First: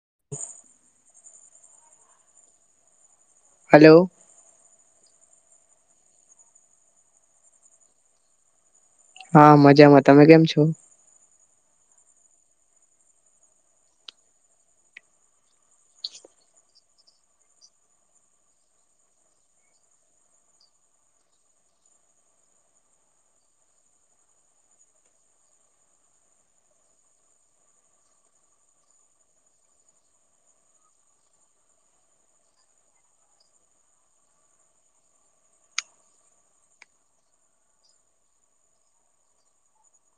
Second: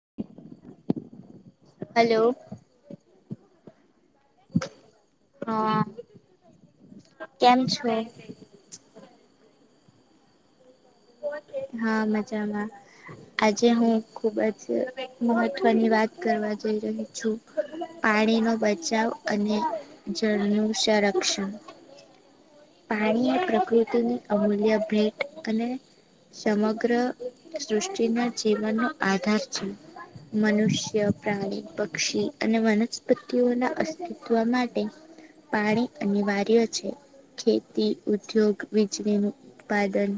[inaudible] Hello hello હા કેમ છો હા મજામા તમે કેમ છો હા મજામા. આજે હું ખુબ જ અહ મહત્વની વાત કરવા જઈ રહી છું. પાણી નો બચાવ અને જળનુ સંરક્ષણ. પાણી એ પ્રકૃતિની અમૂલ્ય ભેટ અને સમગ્ર સૃષ્ટિના જીવનનો આધાર છે. મનુષ્ય, પ્રાણી, પક્ષી અને વનસ્પતિઓના અસ્તિત્વ માટે પાણી અનિવાર્ય છે. ખેતી ઉદ્યોગ વીજળીનુ ઉત્પાદન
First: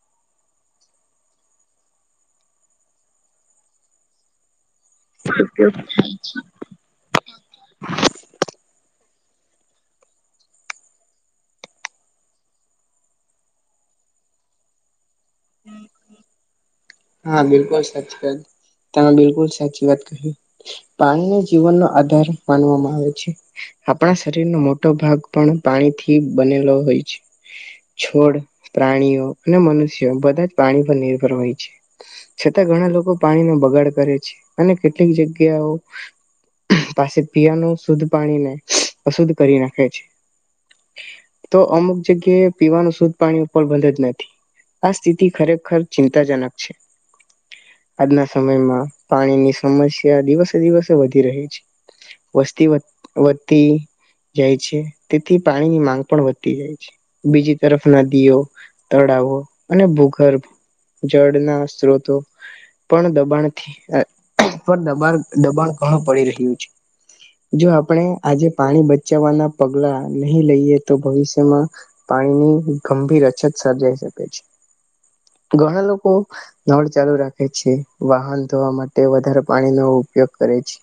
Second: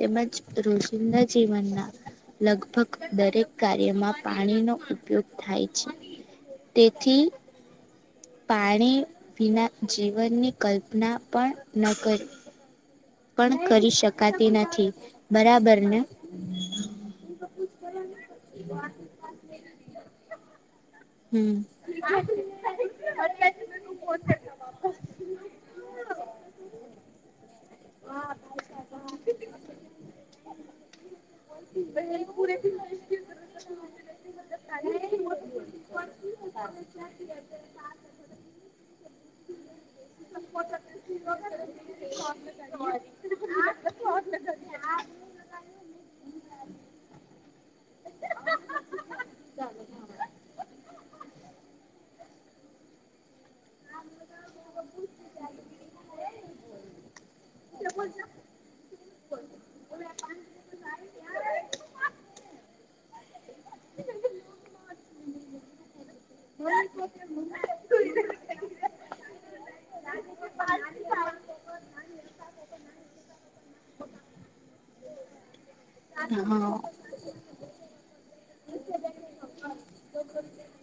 તેમજ રોજિંદા જીવનના લગભગ દરેક કાર્યમા પાણીનો ઉપયોગ થાય છે. તેથી પાણી વિના જીવનની કલ્પના પણ ન કરી પણ કરી શકાતી નથી. બરાબર ને? હા બિલકુલ સાચી વાત. તમે બિલકુલ સાચી વાત કહી. પાણીને હમ જીવનનો આધાર માનવામા આવે છે. આપણા શરીરનો મોટો ભાગ પણ પાણીથી બનેલો હોય છે. છોડ, પ્રાણીઓ અને મનુષ્યો બધા જ પાણી પર નિર્ભર હોય છે. છતા ઘણા લોકો પાણીનો બગાડ કરે છે અને કેટલીક જગ્યાઓ પાસે પીવાનુ શુદ્ધ પાણીને અશુદ્ધ કરી નાખે છે. તો અમુક જગ્યાએ પીવાનુ શુદ્ધ પાણી ઉપર બંધ જ નથી. આ સ્થિતિ ખરેખર ચિંતાજનક છે. આજના સમયમા પાણીની સમસ્યા દિવસે-દિવસે વધી રહી છે. વસ્તી વધ-વધ તી જાય છે, તેથી પાણી ની માંગ પણ વધતી જાય છે. બીજી તરફ નદીઓ, તળાવો અને ભૂગર્ભ જળના સ્ત્રોતો પણ દબાણથી અહ પર દબણ દબાણ ઘણું પડી રહ્યું છે. જો આપણે આજે પાણી બચાવવાના પગલા નહી લઈએ, તો ભવિષ્યમા પાણીની ગંભીર અછત સર્જાઈ શકે છે. ઘણા લોક કો હા નળ ચાલુ રાખે છે. વાહન ધોવા માટે વધારે પાણીનો ઉપયોગ કરે છે,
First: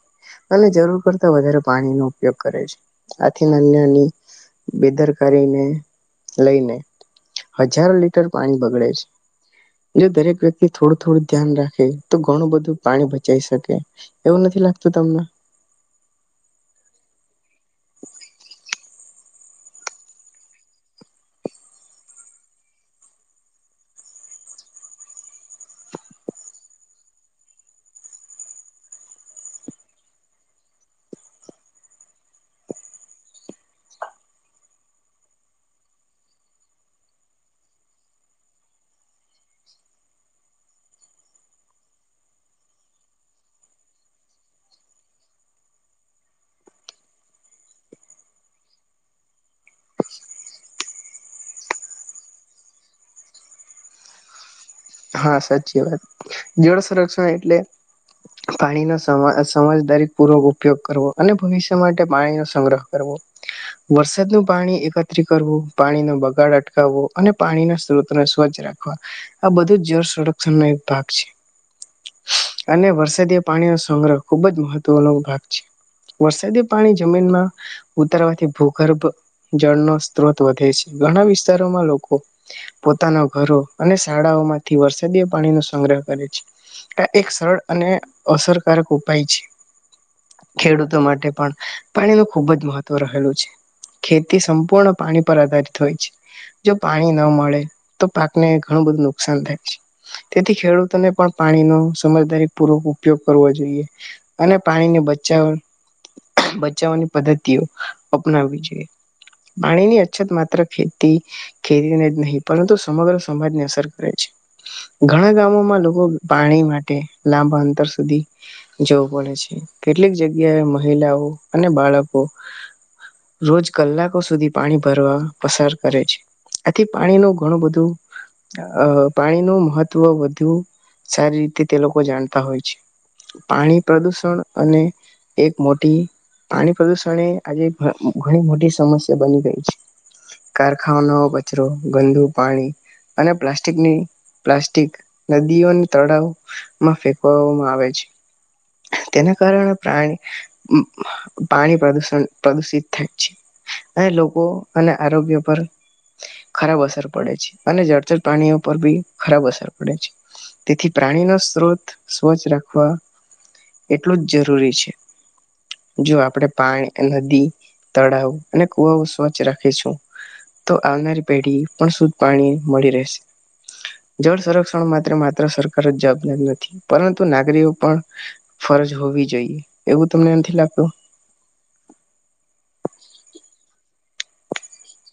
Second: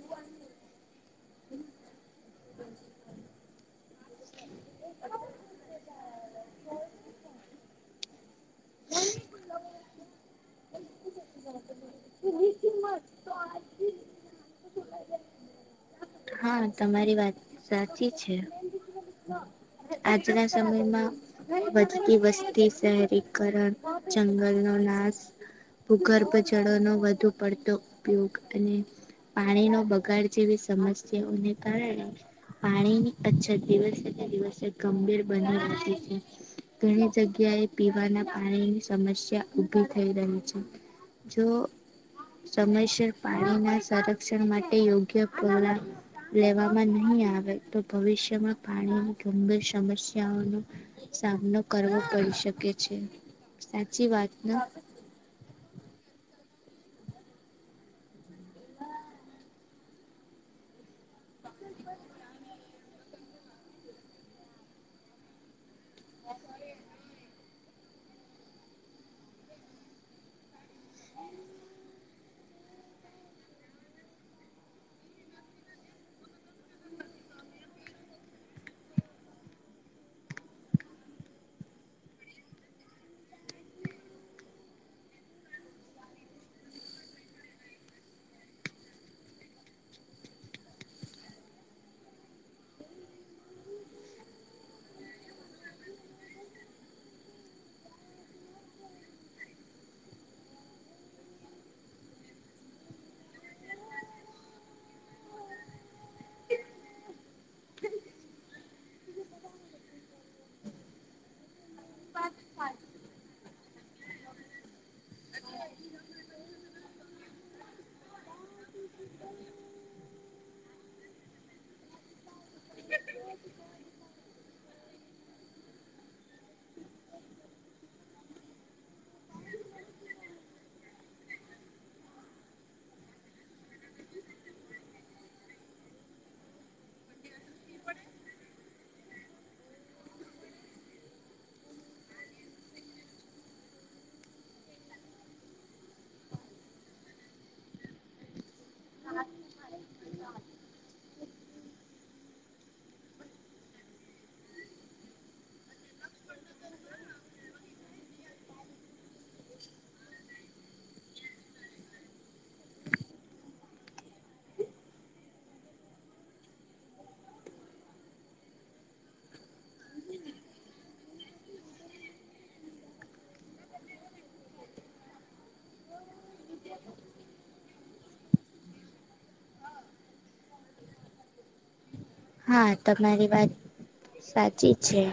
અને જરૂર કરતા વધારે પાણીનો ઉપયોગ કરે છે. આથી નાની નાની બેદરકારીને લઈને હજારો લીટર પાણી બગડે છે. જો દરેક વ્યક તિ થોડુ-થોડુ ધ્યાન રાખે તો ઘણુ બધુ પાણી બચાઈ શકે. એવુ નથી લાગતુ તમને? હા તમારી વાત સાચી છે. આજના સમયમા વધતી વસ્તી શહેરીકરણ, જંગલનો નાશ, ભૂગર્ભ જળો નો વધુ પડતો ઉપયોગ, અને પાણીનો બગાડ જેવી સમસ સ્યાઓને કારણે પાણીની અછત દિવસે-દિવસે ગંભીર બની રહી છે. ઘણી જગ્યાએ પીવાના પાણીની સમસ્યા ઉભી થઈ રહી છે. જો સમયસર પાણીના સંરક્ષણ માટે યોગ્ય પગલાં લેવામા નહી આવે તો ભવિષ્યમા પાણીની ગંભીર સમસ્યાઓનો સામનો કરવો પડી શકે છે. સાચી વાત ને? હા સાચી વાત. જળ સંરક્ષણ એટલે પાણીનો સમ અહ સમજદારી પૂર્વક ઉપયોગ કરવો, અને ભવિષ્ય માટે પાણીનો સંગ્રહ કરવો. વરસાદનુ પાણી એકત્રી કરવુ પાણી નો બગાડ અટકાવવો અને પાણીના સ્ત્રોતને સ્વચ્છ રાખવા. આ બધુ જ જળ સંરક્ષણનો એક ભાગ છે. અને વરસાદીય પાણીનો સંગ્રહ ખુબ જ મહત્વનો ભાગ છે. વરસાદીય પાણી જમીનમા ઉતારવાથી ભૂગર્ભ જળનો સ્ત્રોત વધે છે. ઘણા વિસ્તારોમા લોકો પોતાના ઘરો અને શાળાઓમા થી વરસાદીય પાણી નો સંગ્રહ કરે છે. આ એક સરળ અને અસરકારક ઉપાય છે. ખેડૂતો માટે પણ પાણી નું ખુબ જ મહત્વ રહેલું છે. ખેતી સંપૂર્ણ પાણી પર આધારિત હોય છે. જો પાણી ન મળે તો પાકને ઘણું બધું નુકસાન થાય છે. તેથી ખેડૂતોને પણ પાણીનો સમજદારી પૂર્વક ઉપયોગ કરવો જોઈએ અને પાણીને બચાવા બચાવવાની પદ્ધતિઓ અપનાવવી જોઈએ. પાણીની અછત માત્ર ખેતી ખેડીને ને જ નહીં, પરંતુ સમગ્ર સમાજને અસર કરે છે. ઘણા ગામોમાં લોકો પાણી માટે લાંબા અંતર સુધી જવું પડે છે. કેટલીક જગ્યાએ મહિલાઓ અને બાળકો રોજ કલાકો સુધી પાણી ભરવા પસાર કરે છે. આથી પાણી નું ઘણું બધું અહ પાણીનું મહત્વ વધુ સારી રીતે તે લોકો જાણતા હોય છે. પાણી પ્રદુષણ અને એક મોટી પાણી પ્રદુષણ એ આજે ઘ ઘણી મોટી સમસ્યા બની ગઈ છે. કારખાનાઓ કચરો, ગંદુ પાણી અને પ્લાસ્ટિકની પ્લાસ્ટિક, નદીઓ ને તળાવ માં ફેકવવામાં આવે છે. તેના કારણે પ્રાણી ઉમ્મ પાણી પ્રદુષણ પ્રદુષિત થાય છે. અને લોકો અને આરોગ્ય પર ખરાબ અસર પડે છે, અને જરચર પ્રાણીઓ પર બી ખરાબ અસર પડે છે. તેથી પ્રાણીનો સ્ત્રોત સ્વચ્છ રાખવા એટલું જ જરૂરી છે. જો આપણે પાણ અહ નદી, તળાવ અને કુવાઓ સ્વચ્છ રાખીશું તો આવનારી પેઢી પણ શુદ્ધ પાણી મળી રહેશે. જળ સંરક્ષણ માત્ર-માત્ર સરકાર જ જવાબદાર નથી, પરંતુ નાગરીઓ પણ ફરજ હોવી જોઈએ. એવું તમને નથી લાગતું? હા તમારી વાત સાચી છે.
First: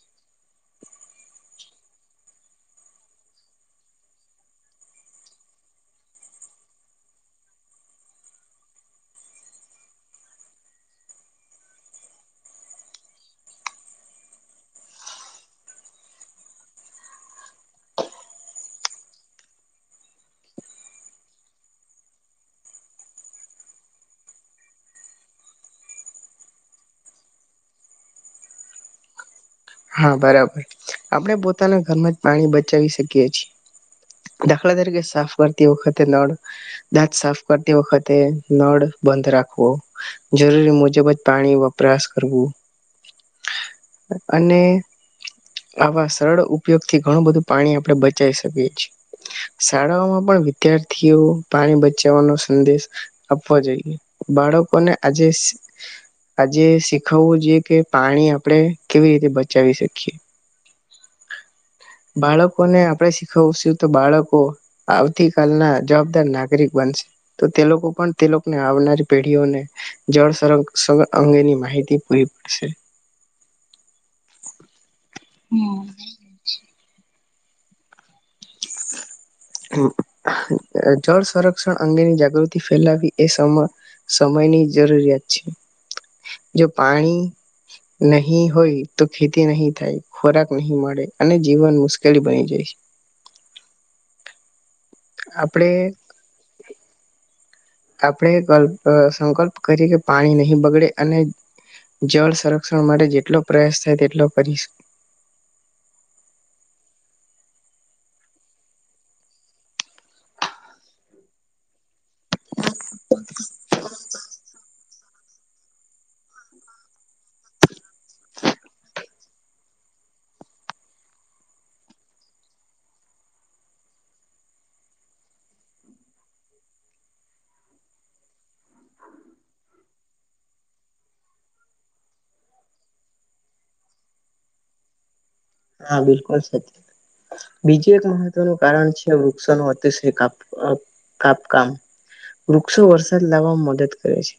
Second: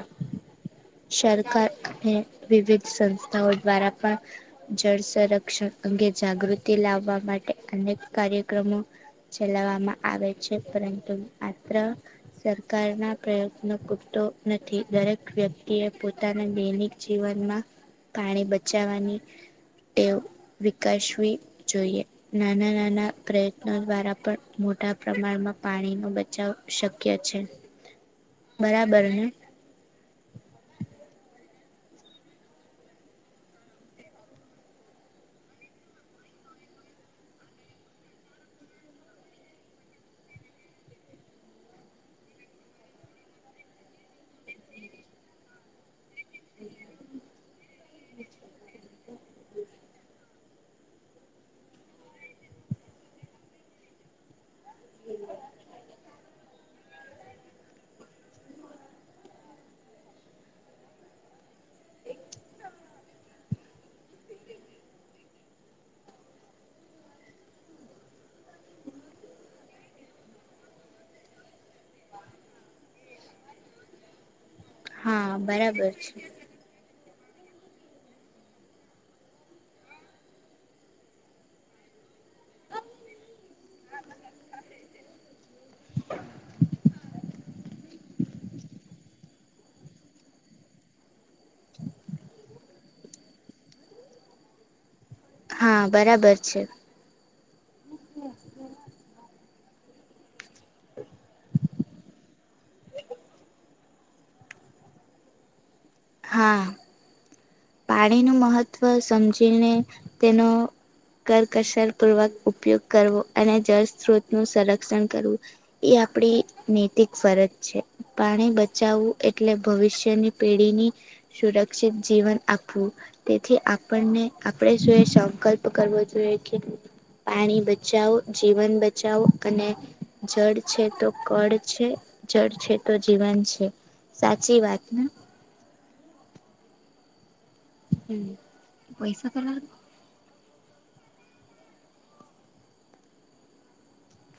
સરકાર અને વિવિધ સંસ્થાઓ દ્વારા પણ જળ સંરક્ષણ અંગે જાગૃતિ લાવવા માટે અનેક કાર્યક્રમો ચલાવવામાં આવે છે. પરંતુ માત્ર સરકારના પ્રયત્નો પૂરતો નથી દરેક વ્યક્તિએ પોતાના દૈનિક જીવનમાં પાણી બચાવવાની ટેવ વિકસવી જોઈએ નાના નાના પ્રયત્નો દ્વારા પણ મોટા પ્રમાણમાં પાણીનો બચાવ શક્ય છે બરાબર ને હા બરાબર આપણે પોતાના ઘરમાં જ પાણી બચાવી શકીએ છીએ દાખલા તરીકે સાફ કરતી વખતે નળ દાંત સાફ કરતી વખતે નળ બંધ રાખવો જરૂરી મુજબ જ પાણી વપરાશ કરવો અને આવા સરળ ઉપયોગ થી ઘણું બધું પાણી આપણે બચી શકીએ છીએ શાળાઓમાં પણ વિદ્યાર્થીઓ પાણી બચાવવાનો સંદેશ આપવો જોઈએ બાળકોને આજે આજે શીખવવું જોઈએ કે પાણી આપણે કેવી રીતે બચાવી શકીએ બાળકોને આપણે શીખવશું તો બાળકો આવતી કલના જવાબદાર નાગરિક બનશે તો તે લોકો પણ તે લોકોને આવનારી પેઢીઓને જળ સં અંગેની માહિતી પૂરી પડશે હા બરાબર છે જળ સંરક્ષણ અંગેની જાગૃતિ ફેલાવી એ સમ સમયની જરૂરિયાત છે જો પાણી નહી હોય તો ખેતી નહીં થાય ખોરાક નહી મળે અને જીવન મુશ્કેલી બની જાય હા આપણે બરાબર છે આપણે સંકલ્પ કરીએ કે પાણી નહીં બગડે અને જળ સંરક્ષણ માટે જેટલો પ્રયાસ થાય તેટલો કરીશ હા પાણીનું મહત્વ સમજીને તેનો કરકસરપૂર્વક ઉપયોગ કરવો અને જળ સ્ત્રોતનુંું સંરક્ષણ કરવું એ આપણી નૈતિક ફરજ છે પાણી બચાવવું એટલે ભવિષ્યની પેઢીની સુરક્ષિત જીવન આપવું આપું તેથી આપણને આપણે શું એ સંકલ્પ કરવો જોઈએ કે પાણી બચાવો જીવન બચાવો અને જળ છે તો કળ છે જળ છે તો જીવન છે સાચી વાત હા બિલકુલ સચી બીજું એક મહત્વનું કારણ છે પૈસા તો વૃક્ષો ન લાગે. અતિશય કાપ કાપકામ વૃક્ષો વરસાદ લાવવામાં મદદ કરે છે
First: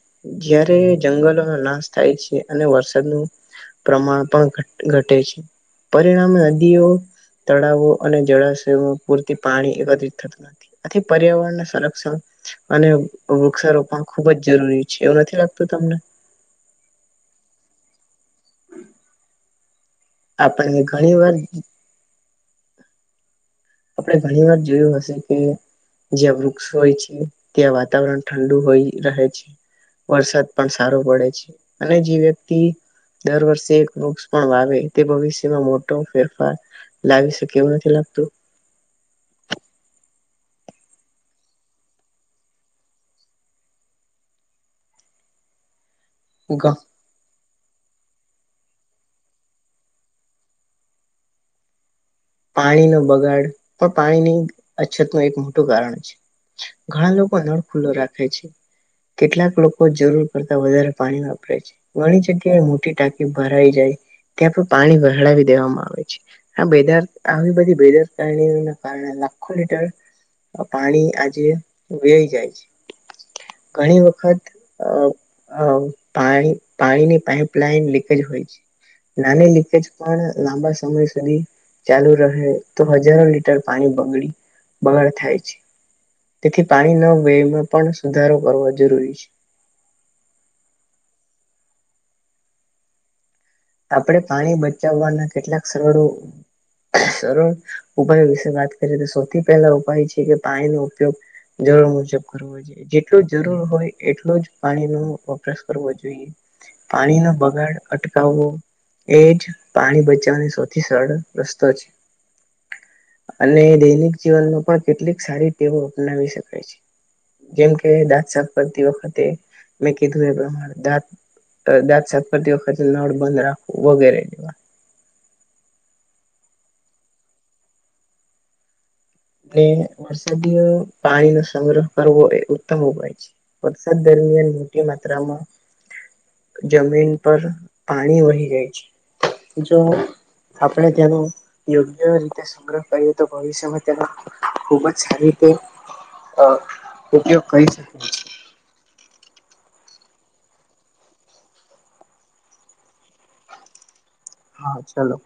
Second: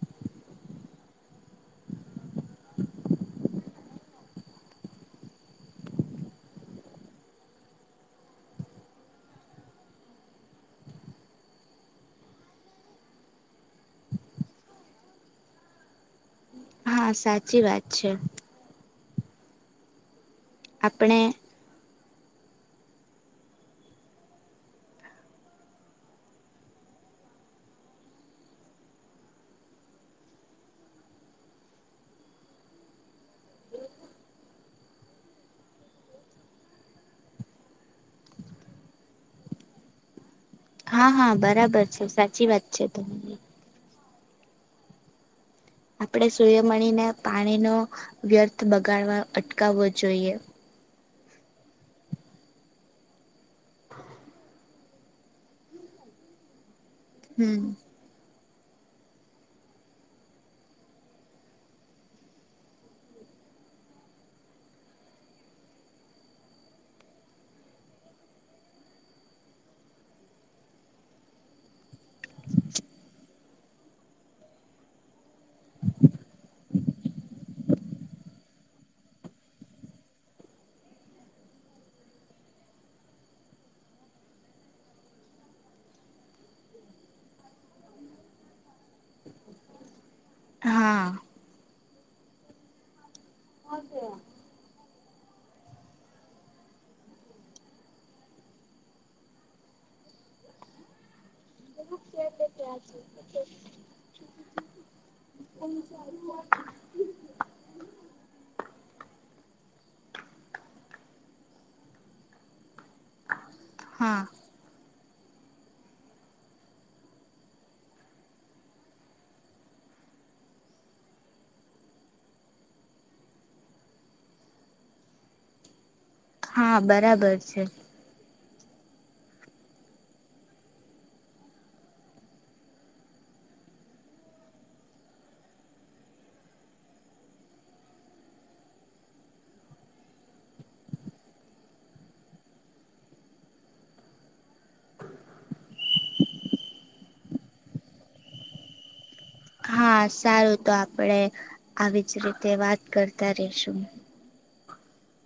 જ્યારે જંગલોનો નાશ થાય છે અને વરસાદનું પ્રમાણ પણ ઘટે છે પરિણામ નદીઓ તળાવો અને જળાશયોમાં પૂરતી પાણી એકત્રિત થતું નથી આથી પર્યાવરણના સંરક્ષણ અને વૃક્ષારોપણ ખુબ જ જરૂરી છે એવું નથી લાગતું તમને હા સાચી વાત છે આપણને ઘણી આપણે વાર આપણે ઘણી વાર જોયું હશે કે જ્યાં વૃક્ષ હોય છે ત્યાં વાતાવરણ ઠંડુ હોય રહે છે વરસાદ પણ સારો પડે છે અને જે વ્યક્તિ દર વર્ષે એક વૃક્ષ પણ વાવે તે ભવિષ્યમાં મોટો ફેરફાર લાવી શકે એવું નથી લાગતું હા હા બરાબર છે સાચી વાત છે તમારી આપણે સૂય્યમણીને પાણી ન વ્યર્થ બગાડવા અટકાવવો જોઈએ પાણીનો બગાડ પણ પાણીની અછત ન એક મોટું કારણ છે ઘણા લોકો નળ હમ. ખુલ્લો રાખે છે કેટલાક લોકો જરૂર કરતા વધારે પાણી વાપરે છે ઘણી જગ્યાએ મોટી ટાંકી ભરાઈ જાય ત્યાં પણ પાણી વહળાવી દેવામાં આવે છે આ બાર આવી બધી બેદરકારના કારણે લાખો લીટર પાણી આજે વય જાય છે ઘણી વખત પાણી પાણીની પાઈપલાઈન લીકેજ હોય છે નાની લીકેજ પણ લાંબા સમય સુધી ચાલુ રહે તો હજારો લીટર પાણી બગડી બગાડ થાય છે તેથી પાણી ન વેમાં પણ સુધારો કરવો જરૂરી છે હા આપણે પાણી બચાવવાના કેટલાક સરળો સરળ ઉપાયો વિશે વાત કરીએ તો સૌથી પહેલા ઉપાય છે કે પાણીનો ઉપયોગ જરૂર મુજબ કરવો જોઈએ જેટલ જરૂર હોય એટલું જ પાણીનો વપરાશ કરવો જોઈએ પાણીનો બગાડ અટકાવવો એ જ પાણી બચાવવાનો સૌથી સરળ રસ્તો છે અને દૈનિક હા જીવનનો પણ કેટલીક સારી ટેવો અપનાવી શકાય છે જેમકે દાંત સાપરતી વખતે મેં કીધું એ પ્રમાણે દાંત દાંત સાપરતી વખતે નળ બંધ રાખ વગેરે વા હા બરાબર છે વરસાદી પાણીનોો સંગ્રહ કરવો એ ઉત્તમ ઉપાય છે વરસાદ દરમિયાન મોટી માત્રામાં જમીન પર પાણી વહી ગાય છે જો આપણે ત્યાનો યોગ્ય રીતે સંગ્રહ કરીએ તો ભવિષ્યમાં તેનો ખૂબ જ સારી રીતે અ ઉપયોગ કરી શકે છે હા સારું તો આપડે આવીજ રીતે વાત કરતા રશું હા ચાલો